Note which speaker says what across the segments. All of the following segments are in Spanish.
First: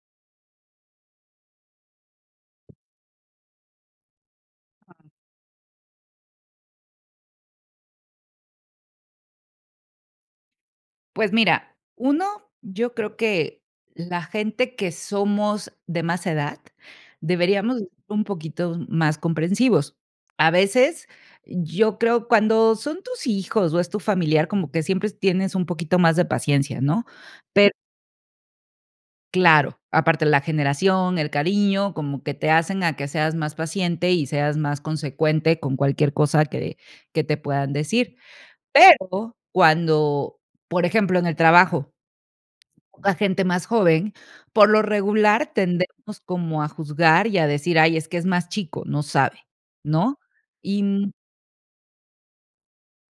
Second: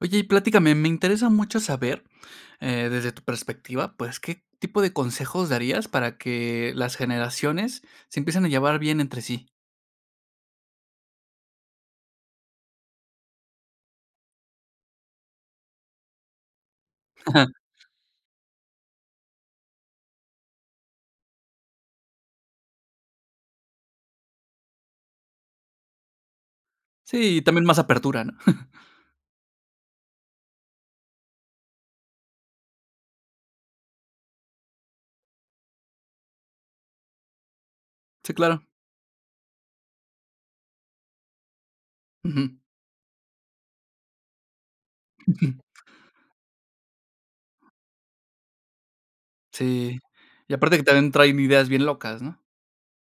Speaker 1: Oye y platícame, me interesa mucho saber, eh, desde tu perspectiva, pues, ¿qué tipo de
Speaker 2: Ah.
Speaker 1: consejos darías para que las generaciones se empiecen a llevar bien entre sí?
Speaker 2: Pues mira, 1 yo creo que la gente que somos de más edad deberíamos de ser un poquito más comprensivos. A veces, yo creo cuando son tus hijos o es tu familiar, como que siempre tienes un poquito más de paciencia, ¿no?
Speaker 1: Sí, también
Speaker 2: Per
Speaker 1: más apertura, ¿no?
Speaker 2: claro, aparte la generación, el cariño, como que te hacen a que seas más paciente y seas más consecuente con cualquier cosa que que te puedan decir.
Speaker 1: Sí, claro.
Speaker 2: Pero cuando, por ejemplo, en el trabajo,
Speaker 1: Ujú.
Speaker 2: la gente más joven, por lo regular
Speaker 1: Ujú.
Speaker 2: tendemos como a juzgar y a decir: "Ay, es que es más chico, no sabe",
Speaker 1: Sí,
Speaker 2: ¿no?
Speaker 1: y aparte que
Speaker 2: Y,
Speaker 1: también
Speaker 2: mm
Speaker 1: traen ideas bien locas, ¿no?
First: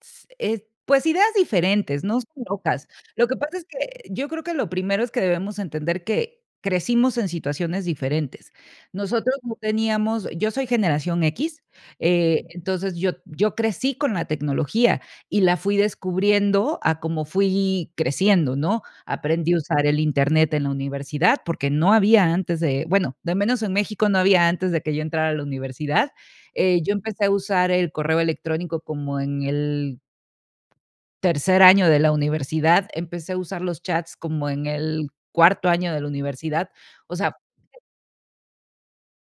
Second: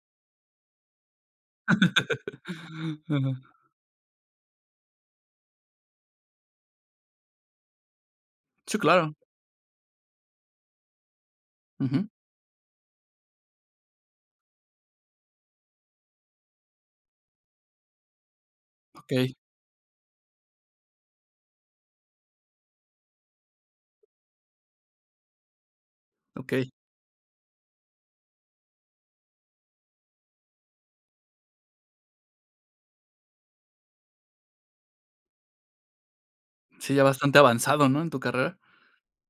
Speaker 2: s eh, pues ideas diferentes, no sé, locas. Lo que
Speaker 1: Ah.
Speaker 2: pasa es que yo creo que lo primero es que debemos entender que crecimos en situaciones diferentes.
Speaker 1: Sí, claro.
Speaker 2: Nosotros no teníamos Yo soy generación equis,
Speaker 1: Ujú.
Speaker 2: eh, entonces yo yo crecí con la tecnología y la fui descubriendo a como fui creciendo, ¿no?
Speaker 1: Okey.
Speaker 2: Aprendí a usar el Internet en la universidad, porque no había antes de, bueno, de al menos en México no había antes de que yo entrara a la universidad.
Speaker 1: Okey.
Speaker 2: Eh, yo empecé a usar el correo electrónico como en el tercer año de la universidad, empecé a usar los chats, como en el cuarto año de la universidad.
Speaker 1: Sí, ya
Speaker 2: O sea
Speaker 1: bastante avanzado, ¿no?, en tu carrera.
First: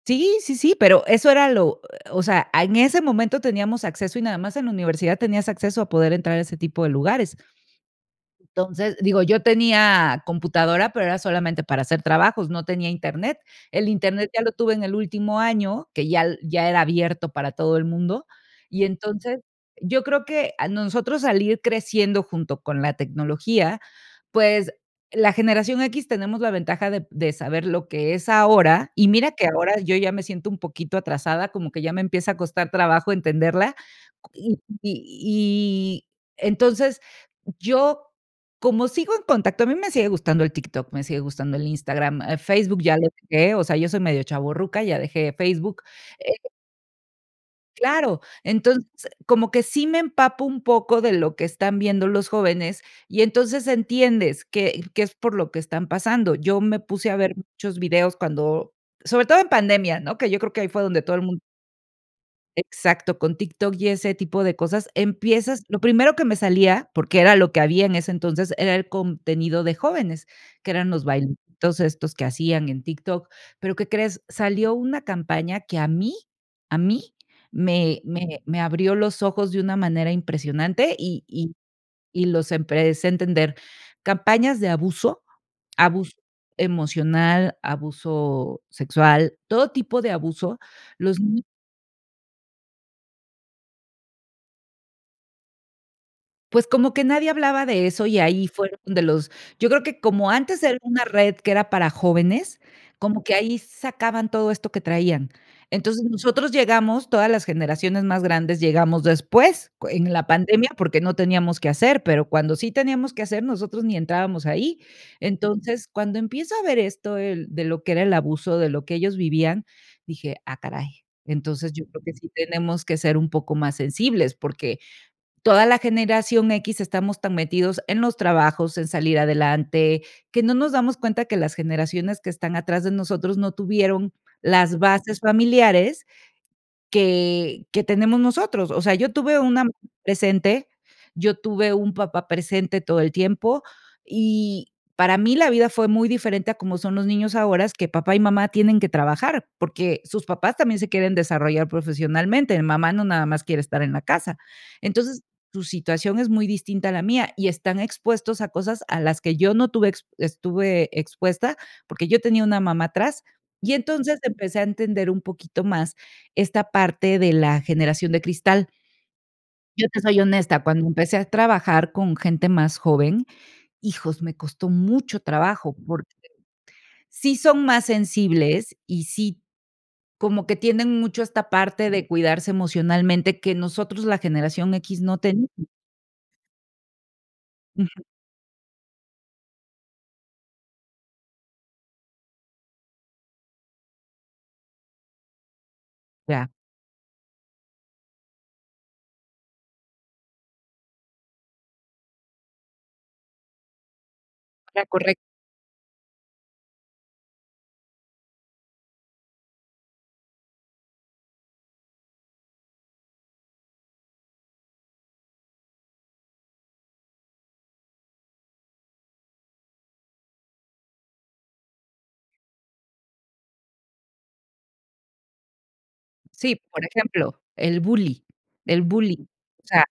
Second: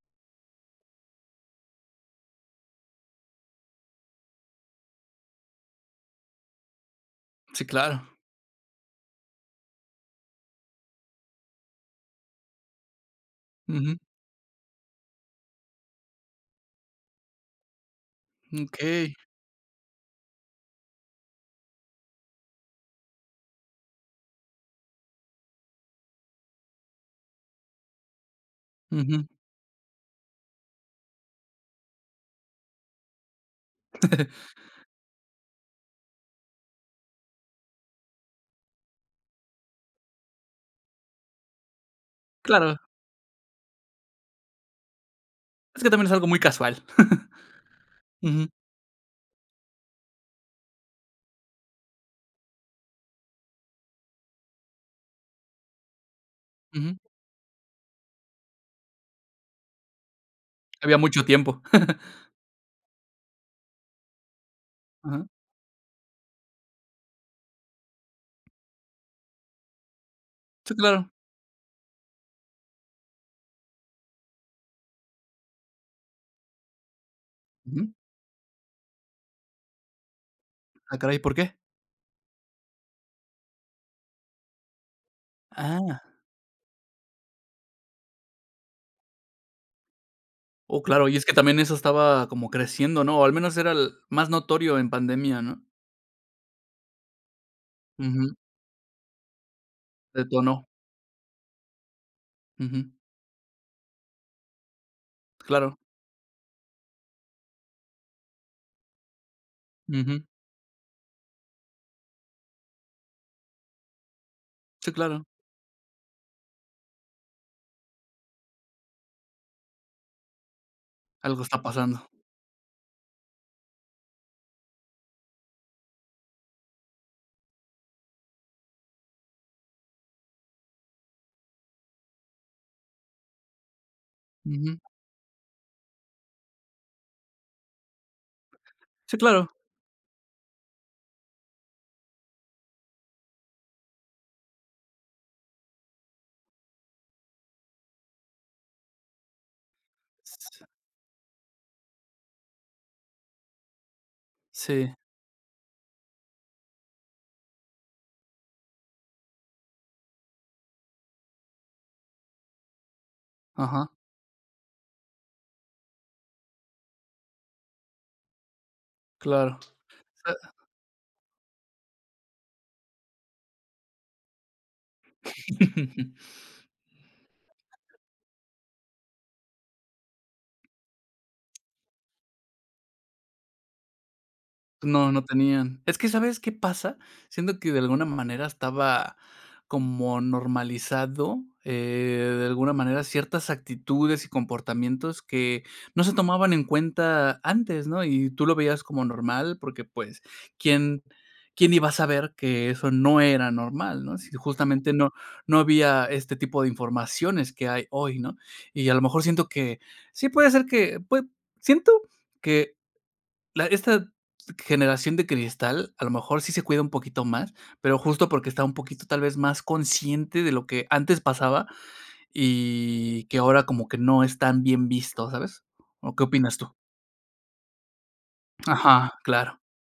Speaker 2: Sí, sí, sí, pero eso era lo o sea, a en ese momento teníamos acceso y nada más en la universidad tenías acceso a poder entrar a ese tipo de lugares.
Speaker 1: Sí, claro.
Speaker 2: Entonces, digo, yo tenía computadora, pero era solamente para hacer trabajos, no tenía Internet. El
Speaker 1: Ujú.
Speaker 2: Internet ya lo tuve en el último año, que ya l ya era abierto para todo el mundo. Y
Speaker 1: Okey.
Speaker 2: entonces, yo creo que, a nosotros al ir creciendo junto con la tecnología, pues, la generación equis tenemos la ventaja de de saber lo que es ahora, y
Speaker 1: Ujú.
Speaker 2: mira que ahora yo ya me siento un poquito atrasada, como que ya me empieza a costar trabajo entenderla cu y y y entonces yo, como sigo en contacto, a mí me sigue gustando el TikTok, me sigue gustando el Instagram,
Speaker 1: Claro.
Speaker 2: Facebook ya lO deje, o sea, yo soy medio chavorruca, ya dejé
Speaker 1: Es
Speaker 2: Facebook,
Speaker 1: que también es algo
Speaker 2: eh
Speaker 1: muy casual.
Speaker 2: Claro,
Speaker 1: Ujú.
Speaker 2: entonces, como que sí me empapo un poco de lo que están viendo los jóvenes, y entonces entiendes que que es por lo que están pasando. Yo me
Speaker 1: Ujú.
Speaker 2: puse a ver muchos videos cuando, sobre todo en pandemia, ¿no?, que yo creo que ahí fue
Speaker 1: Había
Speaker 2: donde todo el
Speaker 1: mucho
Speaker 2: mun
Speaker 1: tiempo.
Speaker 2: Exacto, con TikTok y ese tipo de cosas,
Speaker 1: Ajá.
Speaker 2: empiezas Lo primero que me salía, porque era lo que había en ese entonces, era el contenido de jóvenes, que
Speaker 1: Sí,
Speaker 2: eran los
Speaker 1: claro.
Speaker 2: bailecitos estos que hacían en TikTok, pero, ¿qué crees?, salió una campaña que a mí, a mí
Speaker 1: Ujú.
Speaker 2: me me me abrió los ojos de una manera impresionante
Speaker 1: Ah, caray,
Speaker 2: y
Speaker 1: ¿por
Speaker 2: y
Speaker 1: qué?
Speaker 2: y los empecé entender. Campañas de abuso,
Speaker 1: Ah.
Speaker 2: abuso emocional, abuso sexual, todo tipo de abuso,
Speaker 1: Oh, claro, y
Speaker 2: los
Speaker 1: es que
Speaker 2: ni
Speaker 1: también eso estaba como creciendo, ¿no? O al menos era el más notorio en pandemia, ¿no?
Speaker 2: Pues como que nadie hablaba de eso y
Speaker 1: Ujú.
Speaker 2: ahí fueron de los, yo creo que como antes
Speaker 1: Detonó.
Speaker 2: era una red que era para jóvenes,
Speaker 1: Ujú.
Speaker 2: como que ahí sacaban todo esto que traían.
Speaker 1: Claro.
Speaker 2: Entonces, nosotros llegamos, todas las generaciones más grandes llegamos después, en
Speaker 1: Ujú.
Speaker 2: la pandemia, porque no teníamos que hacer, pero cuando sí teníamos que hacer, nosotros ni entrábamos ahí.
Speaker 1: Sí, claro.
Speaker 2: Entonces, cuando empiezo a ver esto el de lo que era el abuso, de lo que ellos vivían, dije: "Ah caray",
Speaker 1: Algo está
Speaker 2: entonces yo creo
Speaker 1: pasando.
Speaker 2: que sí tenemos que ser un poco más sensibles, porque toda la generación equis estamos tan metidos en los trabajos, en salir adelante, que no nos damos cuenta que las generaciones que están atrás de nosotros no tuvieron
Speaker 1: Ujú.
Speaker 2: las bases familiares que que tenemos nosotros. O sea, yo
Speaker 1: Sí,
Speaker 2: tuve
Speaker 1: claro.
Speaker 2: una mamá presente, yo tuve un papá presente todo el tiempo y para mí la vida fue muy diferente a como son los niños ahora, que papá y mamá tienen que trabajar, porque sus papás
Speaker 1: S
Speaker 2: también se quieren desarrollar profesionalmente. Eh, mamá no nada más quiere estar en la casa.
Speaker 1: Sí.
Speaker 2: Entonces, tu situación es muy distinta a la mía y están expuestos a cosas a las que yo no tuve ex estuve expuesta, porque yo tenía una mamá atrás y
Speaker 1: Ajá.
Speaker 2: entonces empecé a entender un poquito más esta parte de la generación de cristal.
Speaker 1: Claro.
Speaker 2: Yo te soy
Speaker 1: Sa
Speaker 2: honesta, cuando empecé a trabajar con gente más joven, hijos, me costó mucho trabajo porque, sí son más sensibles y sí, como que tienen mucho esta parte de cuidarse emocionalmente que nosotros, la generación equis,
Speaker 1: No,
Speaker 2: no
Speaker 1: no
Speaker 2: tenemos.
Speaker 1: tenían. Es que, ¿sabes qué pasa? Siento que de
Speaker 2: Ujú.
Speaker 1: alguna manera estaba como normalizado, eh, de alguna manera, ciertas actitudes y comportamientos que no se
Speaker 2: Ya.
Speaker 1: tomaban en cuenta antes, ¿no? Y tú lo veías como normal, porque, pues, ¿quién quién iba a saber que eso no era normal, no? Así,
Speaker 2: Era
Speaker 1: justamente no
Speaker 2: correc
Speaker 1: no había este tipo de informaciones que hay hoy, ¿no? Y a lo mejor siento que, sí puede ser que, pues, siento que la esta, generación de cristal, a lo mejor sí se cuida un poquito más, pero justo porque está un poquito tal vez más consciente de lo que antes pasaba y que ahora como que no están bien vistos, ¿sabes? ¿O qué opinas
Speaker 2: Sí,
Speaker 1: tú?
Speaker 2: por ejemplo, el bullying el
Speaker 1: Ajá,
Speaker 2: bullying.
Speaker 1: claro.
Speaker 2: O sea,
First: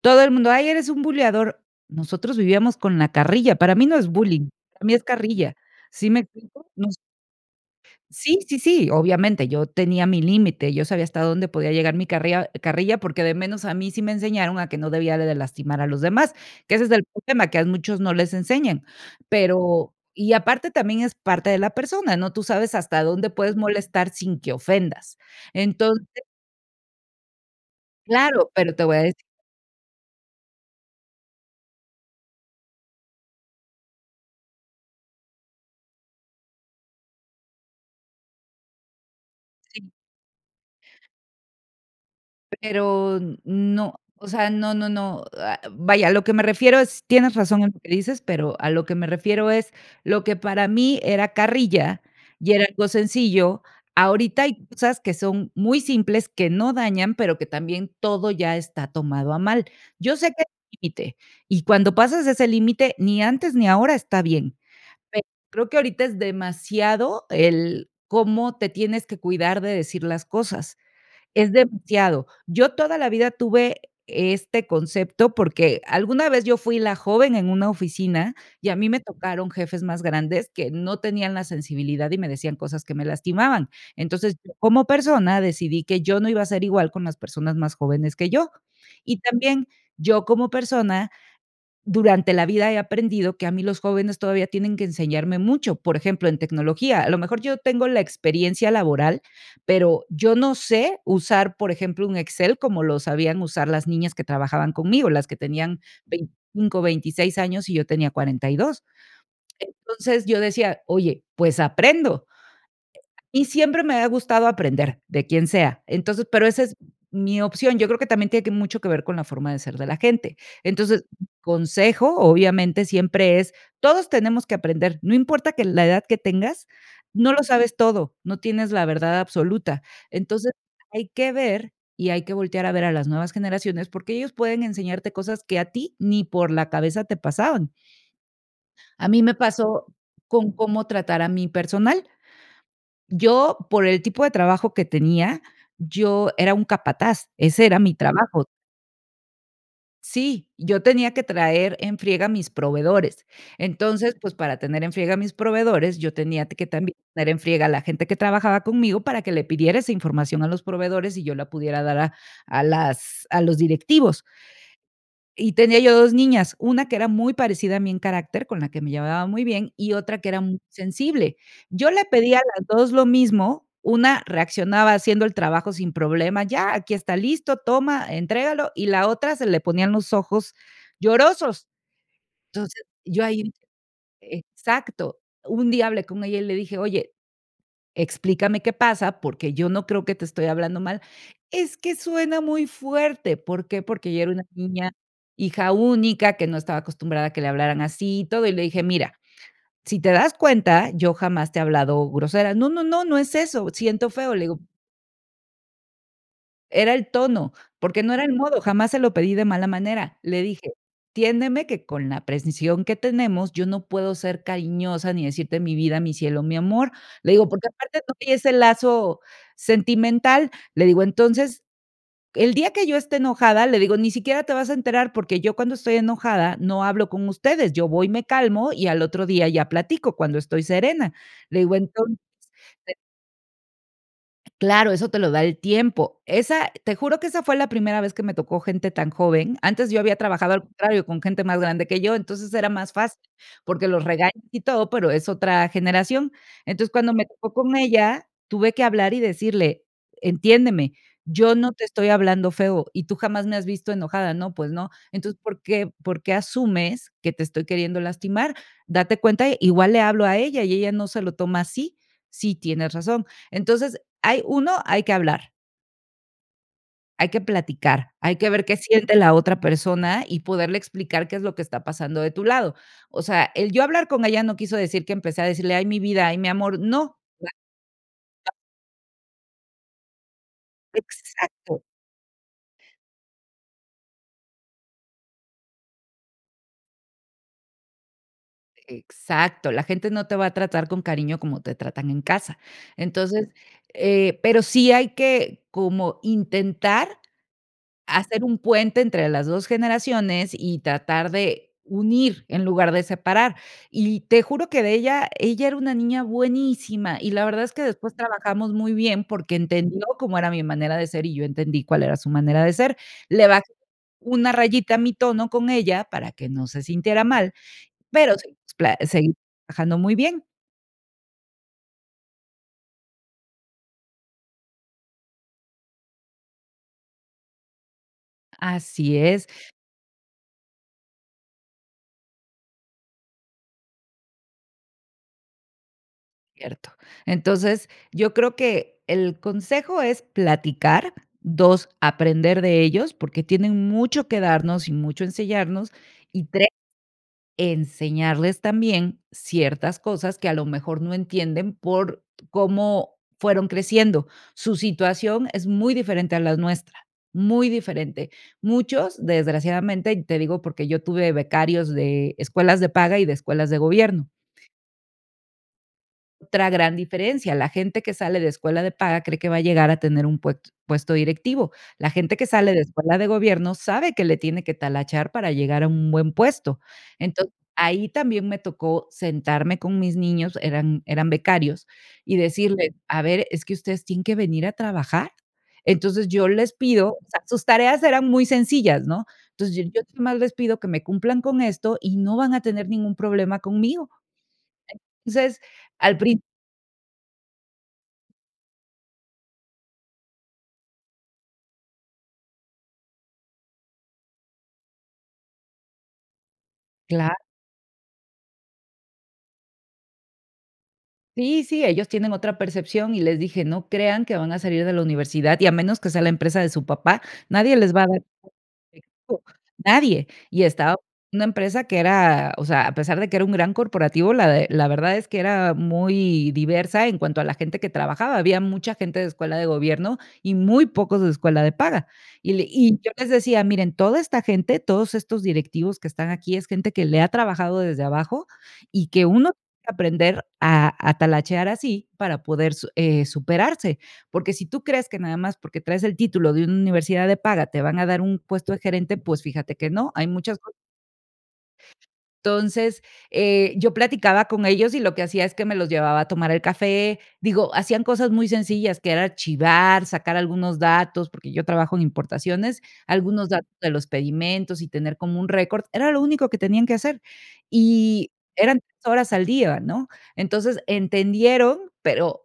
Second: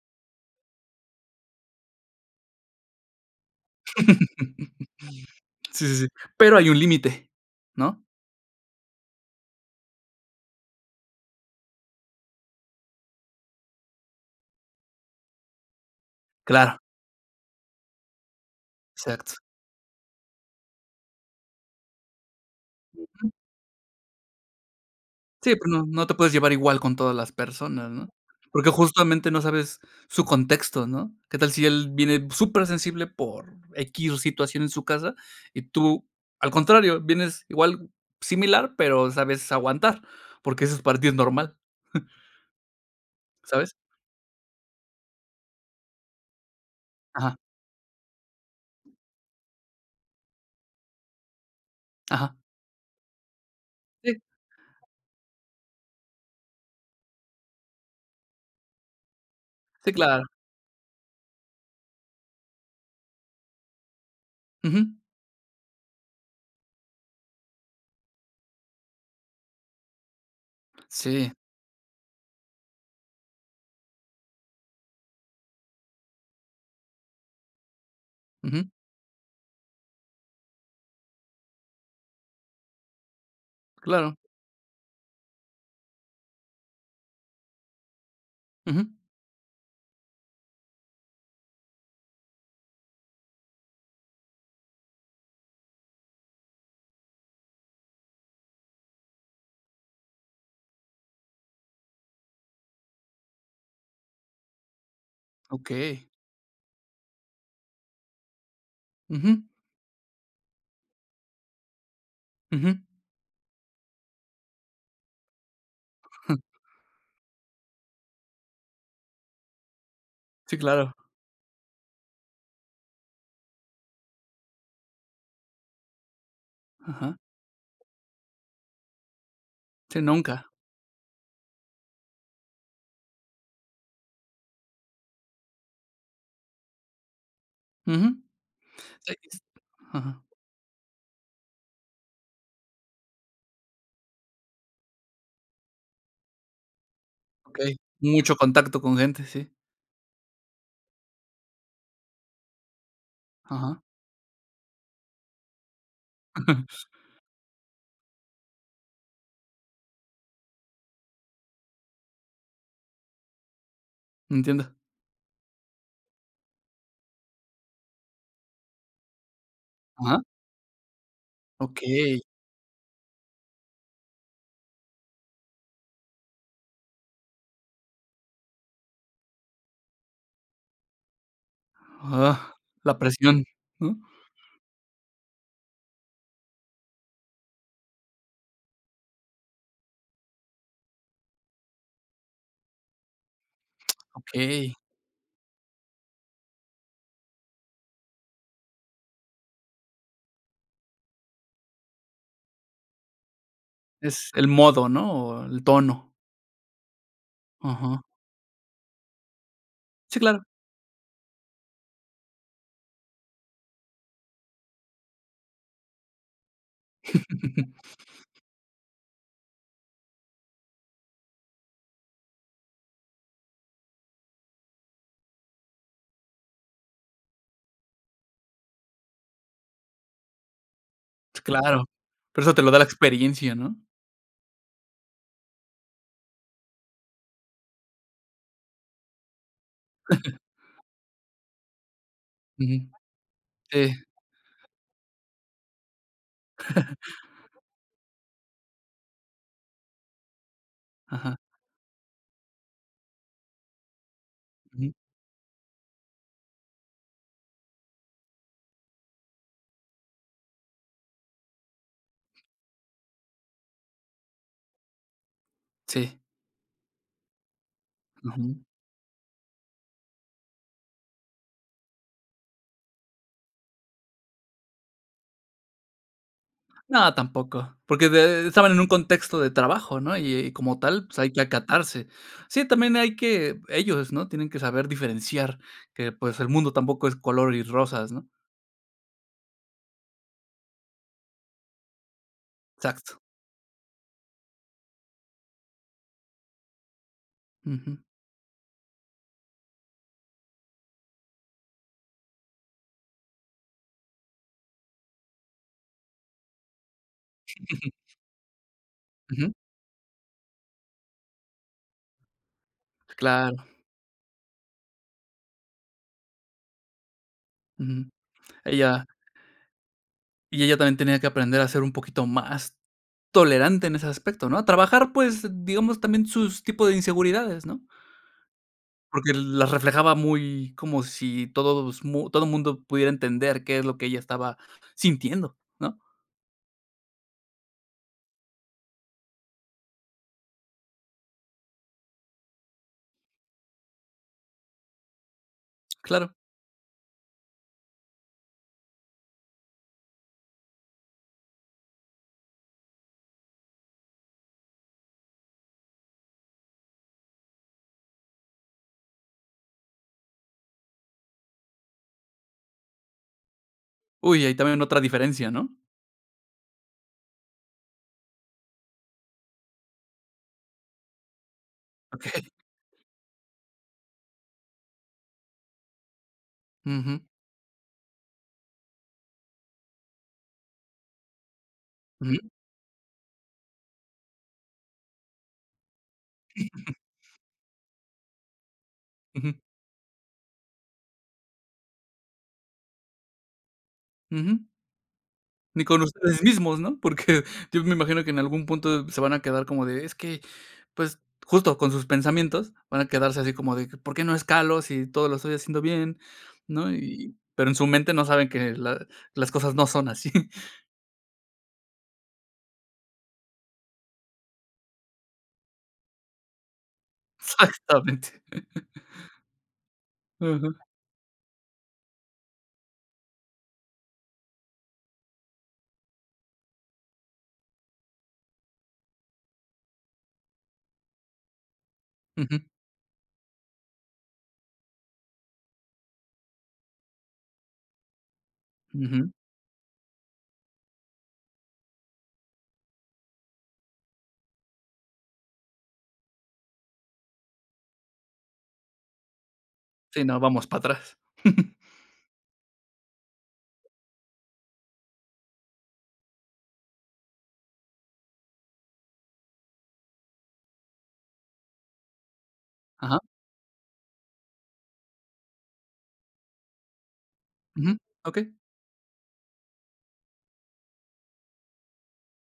Speaker 2: todo el mundo: "Ay, eres un buleador", nosotros vivíamos con la carrilla. Para mí no es bullying, para mí es carrilla,
Speaker 1: Sí, sí, sí,
Speaker 2: ¿sí me
Speaker 1: pero hay
Speaker 2: explico?
Speaker 1: un
Speaker 2: Nos
Speaker 1: límite, ¿no?
Speaker 2: Sí, sí, sí, obviamente, yo tenía mi límite, yo sabía hasta dónde podía llegar mi carria carrilla, porque de menos a mí sí me enseñaron a que no debía de lastimar a los demás, que
Speaker 1: Claro.
Speaker 2: ese es el problema que a muchos no les enseñan.
Speaker 1: Exacto.
Speaker 2: Pero, y aparte también es parte de la persona, ¿no? Tú sabes hasta dónde puedes molestar sin que ofendas.
Speaker 1: Sí, pues no, no te
Speaker 2: Entonces
Speaker 1: puedes llevar igual con todas las personas, ¿no?
Speaker 2: Claro,
Speaker 1: Porque
Speaker 2: pero te voy a decir.
Speaker 1: justamente no sabes su contexto, ¿no? ¿Qué tal si él viene supersensible por equis situación en su casa. Y tú, al contrario, vienes igual similar, pero sabes
Speaker 2: Sí.
Speaker 1: aguantar, porque eso es para tí, es normal?
Speaker 2: Pero
Speaker 1: ¿Sabes?
Speaker 2: no, o sea, no, no, no, ah, vaya, a lo que me refiero es, tienes
Speaker 1: Ajá.
Speaker 2: razón en lo que dices, pero a lo que me refiero es lo que para mí era carrilla
Speaker 1: Ajá.
Speaker 2: y era algo sencillo,
Speaker 1: Sí.
Speaker 2: ahorita hay cosas que son muy simples, que no dañan, pero que también todo ya está tomado a mal.
Speaker 1: Sí,
Speaker 2: Yo
Speaker 1: claro.
Speaker 2: sé que es límite, y cuando pasas ese límite, ni antes ni ahora está bien.
Speaker 1: Ujú.
Speaker 2: Pero creo que ahorita es demasiado el cómo te tienes que cuidar de decir las cosas,
Speaker 1: Sí.
Speaker 2: es demasiado. Yo toda la vida tuve este concepto, porque alguna vez yo fui la joven en una oficina
Speaker 1: Ujú.
Speaker 2: y a mí me tocaron jefes más grandes, que no tenían la sensibilidad y me decían cosas que me lastimaban.
Speaker 1: Claro.
Speaker 2: Entonces, yo como persona, decidí que yo no iba a ser igual con las personas más jóvenes que yo.
Speaker 1: Ujú
Speaker 2: Y también yo como persona, durante la vida he aprendido que a mí los jóvenes todavía tienen que enseñarme mucho, por ejemplo, en tecnología. A lo mejor yo tengo la experiencia laboral, pero yo no sé usar, por ejemplo, un Excel como lo sabían usar las niñas que trabajaban conmigo, las que tenían
Speaker 1: Okey.
Speaker 2: 25, 26 años y yo tenía 42
Speaker 1: Ujú
Speaker 2: Entonces, yo decía: "Oye, pues aprendo".
Speaker 1: Ujú
Speaker 2: E a y siempre me ha gustado aprender de quien sea. Entonces, pero esa es mi opción, yo creo que también tiene que mucho que ver con la forma de ser de la gente.
Speaker 1: Sí, claro.
Speaker 2: Entonces, consejo, obviamente, siempre es, todos tenemos que aprender, no importa que la edad que tengas,
Speaker 1: Ajá.
Speaker 2: no lo sabes todo, no tienes la verdad absoluta.
Speaker 1: Sí, nunca.
Speaker 2: Entonces, hay que ver y hay que voltear a ver a las nuevas generaciones, porque ellos pueden enseñarte cosas que a ti ni por la cabeza te pasaban.
Speaker 1: Ujú,
Speaker 2: A mí me
Speaker 1: [unintelligible]
Speaker 2: pasó
Speaker 1: Ajá.
Speaker 2: con cómo tratar a mi personal. Yo, por el tipo de trabajo que tenía, yo era un capataz, ese
Speaker 1: Okey.
Speaker 2: era mi
Speaker 1: Mucho
Speaker 2: trabajo.
Speaker 1: contacto con gente, sí.
Speaker 2: Sí, yo tenía que traer en friega a mis proveedores,
Speaker 1: Ajá.
Speaker 2: entonces, pues para tener en friega a mis proveedores, yo tenía t que también tener en friega a la gente que trabajaba conmigo para que le pidiera esa información a los proveedores y yo la pudiera dar a a las a los directivos.
Speaker 1: Entiendo.
Speaker 2: Y tenía yo 2 niñas, una que era muy parecida a mí en carácter, con la que me llevaba muy bien, y otra
Speaker 1: Ajá.
Speaker 2: que era muy sensible. Yo le
Speaker 1: Okey.
Speaker 2: pedía a las 2 lo mismo, una reaccionaba haciendo el trabajo sin problema: "Ya, aquí está listo, toma, entrégalo", y la otra se le ponían los ojos llorosos.
Speaker 1: Ah,
Speaker 2: Entonces,
Speaker 1: la
Speaker 2: yo
Speaker 1: presión,
Speaker 2: ahí
Speaker 1: ¿no?
Speaker 2: exacto. Un día hablé con ella y le dije: "Oye, explícame qué pasa, porque yo no creo que te estoy hablando mal". "Es que suena muy fuerte", ¿por qué? Porque ella era una
Speaker 1: Okey.
Speaker 2: niña, hija única que no estaba acostumbrada a que le hablaran así y todo, y le dije: "Mira, si te das cuenta, yo jamás te he hablado grosera". "No, no, no, no es eso, siento
Speaker 1: Es
Speaker 2: feo". Le
Speaker 1: el
Speaker 2: digo
Speaker 1: modo, ¿no?, o el tono.
Speaker 2: Era el tono,
Speaker 1: Ajá.
Speaker 2: porque no era el modo, jamás se lo pedí de mala
Speaker 1: Sí,
Speaker 2: manera.
Speaker 1: claro.
Speaker 2: Le dije: "Entiéndeme que con la precisión que tenemos, yo no puedo ser cariñosa ni decirte mi vida, mi cielo, mi amor". Le digo Porque aparte no había ese lazo sentimental, le digo: "Entonces, el día que yo esté enojada", le digo: "Ni siquiera te vas a enterar, porque yo cuando estoy enojada no hablo con ustedes, yo voy me calmo y al otro día ya platico, cuando estoy serena". Le digo
Speaker 1: Claro,
Speaker 2: Entonces
Speaker 1: pero eso te lo da la
Speaker 2: [unintelligible]
Speaker 1: experiencia, ¿no?
Speaker 2: Claro, eso te lo da el tiempo, esa te juro que esa fue la primera vez que me tocó gente tan joven, antes yo había trabajado, al contrario con gente más grande que yo, entonces era
Speaker 1: Ujú.
Speaker 2: más fácil, porque
Speaker 1: Sí.
Speaker 2: los regañas y todo, pero es otra generación, entonces, cuando me tocó con ella, tuve que hablar y decirle: "Entiéndeme,
Speaker 1: Ajá.
Speaker 2: yo no te estoy hablando feo y tú jamás me has visto enojada". "No, pues no".
Speaker 1: Ujú.
Speaker 2: "Entonces, ¿por qué por qué asumes que te estoy queriendo lastimar? Date cuenta, igual le hablo a ella y ella no se lo toma así". "Sí, tienes razón". Entonces, hay uno, hay que hablar.
Speaker 1: Sí.
Speaker 2: Hay que platicar, hay que
Speaker 1: Ujú.
Speaker 2: ver qué siente la otra persona, y poderle explicar qué es lo que está pasando de tu lado. O sea, el yo hablar con ella no quiso decir que empecé a decirle: "Ay, mi vida. Ay, mi amor",
Speaker 1: No,
Speaker 2: no.
Speaker 1: tampoco. Porque de
Speaker 2: [unintelligible]
Speaker 1: estaban en un contexto de trabajo, ¿no? Y y como tal, pues, hay que
Speaker 2: Exacto.
Speaker 1: acatarse. Sí, también hay que ellos, ¿no? Tienen que saber diferenciar que, pues, el mundo tampoco es color y rosas, ¿no?
Speaker 2: Exacto. La gente no te va a tratar con cariño como te tratan en casa.
Speaker 1: Exacto.
Speaker 2: Entonces, eh, pero sí hay que como intentar
Speaker 1: Ujú.
Speaker 2: hacer un puente entre las 2 generaciones, y tratar de unir en lugar de separar. Y te juro que de ella ella era una niña buenísima, y la verdad es que después trabajamos muy bien,
Speaker 1: Ujú.
Speaker 2: porque entendió cómo era mi manera de ser, y yo entendí cuál era su manera de ser. Le
Speaker 1: Claro.
Speaker 2: bajé una rayita a mi tono con ella, para que no se sintiera mal,
Speaker 1: Ujú.
Speaker 2: pero si nos pla
Speaker 1: Ella.
Speaker 2: seguimos trabajando muy bien.
Speaker 1: Y ella también tenía que aprender a ser un poquito más tolerante en ese aspecto, ¿no? Trabajar, pues, digamos, también sus tipos de inseguridades, ¿no?
Speaker 2: Así
Speaker 1: Porque
Speaker 2: es.
Speaker 1: las reflejaba muy como si todos mu todo mundo pudiera entender qué es lo que ella estaba sintiendo, ¿no?
Speaker 2: Cierto. Entonces, yo creo que el consejo es platicar. 2, aprender de ellos, porque tienen mucho que darnos y mucho enseñarnos.
Speaker 1: Claro.
Speaker 2: Y 3, enseñarles también ciertas cosas que, a lo mejor, no entienden por cómo fueron creciendo. Su situación es muy diferente a las nuestra. Muy diferente. Muchos, desgraciadamente, y te digo, porque yo tuve becarios de escuelas de paga y de escuelas de gobierno.
Speaker 1: Uy, hay también otra diferencia, ¿no?
Speaker 2: Otra gran diferencia, la gente que sale de escuela de paga cree que va a llegar a tener un pue puesto directivo. La gente que
Speaker 1: Okey.
Speaker 2: sale de escuela de gobierno sabe que le tiene que talachar para llegar a un buen puesto.
Speaker 1: Ujú.
Speaker 2: Entonces, ahí también me tocó sentarme con mis niños, eran eran becarios, y
Speaker 1: Sí.
Speaker 2: decirles: "A ver, es que ustedes tienen que venir a trabajar". Entonces, yo les pido o sea, sus tareas eran muy sencillas, ¿no?,
Speaker 1: Ujú.
Speaker 2: entonces, yo yo nomás les pido que me cumplan con esto, y no van a tener ningún problema conmigo.
Speaker 1: Ujú.
Speaker 2: Entonces,
Speaker 1: Ni con
Speaker 2: al prin
Speaker 1: ustedes mismos, ¿no?, porque yo me imagino que en algún punto se van a quedar como de, es que, pues, justo con sus pensamientos, van a quedarse, así como de que, ¿por qué no escalo si todo lo estoy haciendo bien?, ¿no?,
Speaker 2: Cla
Speaker 1: y, pero en su mente no saben que la las cosas no son así.
Speaker 2: Sí, sí, ellos tienen otra percepción y les dije: "No crean que van a salir de la universidad y a menos que sea la empresa de su papá, nadie les va a dar
Speaker 1: Exactamente.
Speaker 2: [unintelligible] nadie". Y
Speaker 1: Ujú.
Speaker 2: estaba en una empresa que era, o sea, a pesar de que era un gran corporativo, la de la verdad es que era muy, diversa en cuanto a la gente que trabajaba. Había mucha gente de escuela de gobierno y muy pocos de escuela de paga. Y le
Speaker 1: Ujú.
Speaker 2: y yo les decía: "Miren, toda esta gente, todos estos directivos que están aquí, es gente que le ha trabajado desde abajo y que
Speaker 1: Ujú.
Speaker 2: uno va aprender a a talachear así para poder, eh, superarse". Porque si tú crees que nada más porque traes el título de una universidad de paga, te van a dar un puesto de gerente, pues fíjate que no,
Speaker 1: Sí,
Speaker 2: hay
Speaker 1: no,
Speaker 2: muchos
Speaker 1: vamos
Speaker 2: [unintelligible]
Speaker 1: para atrás.
Speaker 2: Entonces, eh, yo platicaba con ellos y lo que hacía es que me los llevaba a tomar el café. Digo, hacían cosas muy sencillas, que era archivar, sacar algunos datos, porque yo trabajo en importaciones,
Speaker 1: Ajá.
Speaker 2: algunos datos de los pedimentos y tener como un récord, era lo único que tenían que hacer.
Speaker 1: Ujú.
Speaker 2: Y,
Speaker 1: Okey.
Speaker 2: eran [unintelligible] horas al día, ¿no? Entonces, entendieron, pero,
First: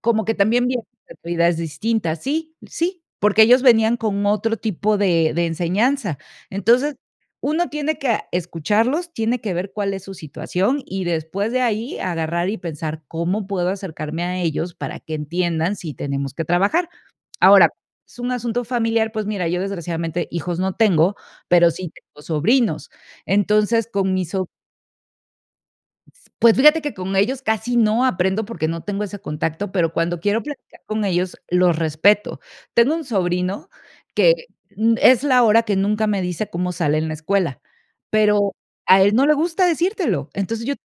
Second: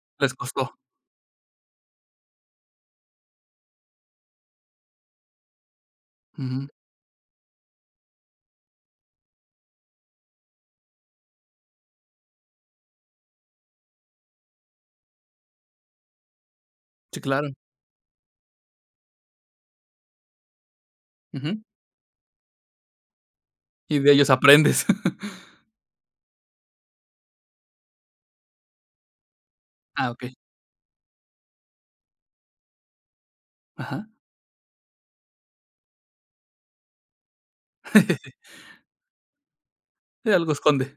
Speaker 2: como
Speaker 1: Les
Speaker 2: que también
Speaker 1: costó.
Speaker 2: vie actividades distintas. Sí, sí, porque ellos venían con otro tipo de de enseñanza.
Speaker 1: Ujú.
Speaker 2: Entonces, uno tiene que, ah, escucharlos, tiene que ver cuál es su situación y después de ahí agarrar y pensar, ¿cómo puedo acercarme a ellos para que entiendan si tenemos que trabajar?,
Speaker 1: Sí, claro.
Speaker 2: ahora, es un asunto familiar, pues mira, yo desgraciadamente hijos no tengo,
Speaker 1: Ujú.
Speaker 2: pero sí tengo sobrinos. Entonces,
Speaker 1: Y de
Speaker 2: con mis
Speaker 1: ellos
Speaker 2: so
Speaker 1: aprendes.
Speaker 2: S pues, fíjate que con ellos casi no aprendo porque no tengo ese contacto, pero
Speaker 1: Ah,
Speaker 2: cuando
Speaker 1: okey.
Speaker 2: quiero platicar con ellos, los respeto. Tengo un sobrino
Speaker 1: Ajá.
Speaker 2: que, mm, es la hora que nunca me dice cómo sale en la escuela, pero a él no le gusta decírtelo.
Speaker 1: Sí, algo
Speaker 2: Entonces, yo
Speaker 1: esconde.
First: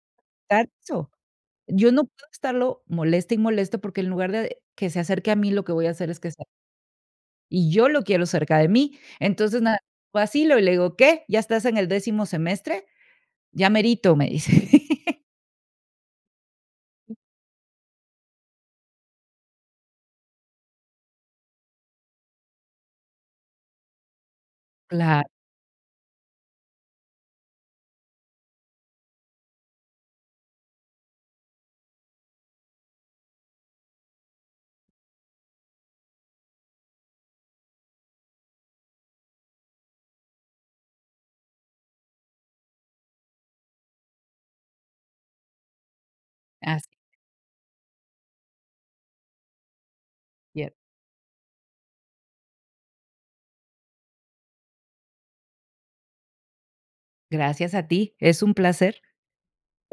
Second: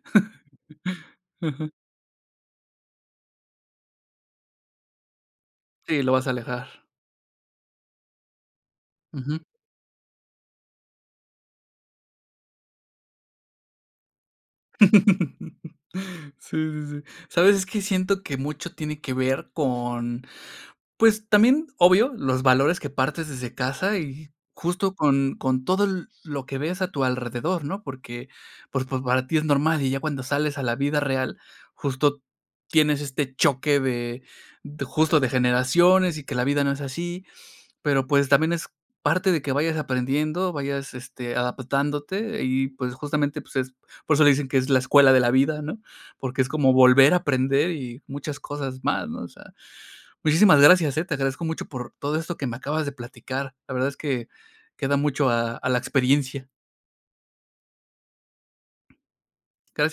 Speaker 2: Exacto.
Speaker 1: Ujú.
Speaker 2: Yo no puedo estarlo moleste y moleste, porque en lugar de que se acerque a mí, lo que voy a
Speaker 1: Sí,
Speaker 2: hacer
Speaker 1: lo
Speaker 2: es
Speaker 1: vas
Speaker 2: que
Speaker 1: a
Speaker 2: se al
Speaker 1: alejar.
Speaker 2: y yo lo quiero cerca de mí.
Speaker 1: Ujú.
Speaker 2: Entonces, nada, lo vacilo y le digo: "¿Qué? ¿Ya estás en el décimo semestre?", "ya merito", me dice.
Speaker 1: Sí, sí, sí. ¿Sabes? Es que siento que mucho tiene que ver con, pues también, obvio, los valores que partes desde casa y justo
Speaker 2: Cla
Speaker 1: con con todo l lo que ves a tu alrededor, ¿no?, porque, pues, pa para ti es normal, y ya cuando sales a la vida real, justo tienes este choque de justo, de generaciones y que la vida no es así. Pero, pues, también es parte de que vayas aprendiendo, vayas, este, adaptándote y, pues, justamente, pues, es por eso le dicen que es la escuela de la vida, ¿no?, porque es como
Speaker 2: As
Speaker 1: volver a aprender y muchas cosas más, ¿no?, o sea Muchísimas
Speaker 2: Y e
Speaker 1: gracias, eh, te agradezco mucho por todo esto que me acabas de platicar. La verdad es que, queda mucho a a la experiencia.
Speaker 2: Gracias a ti. Es un placer.
Speaker 1: Gracias.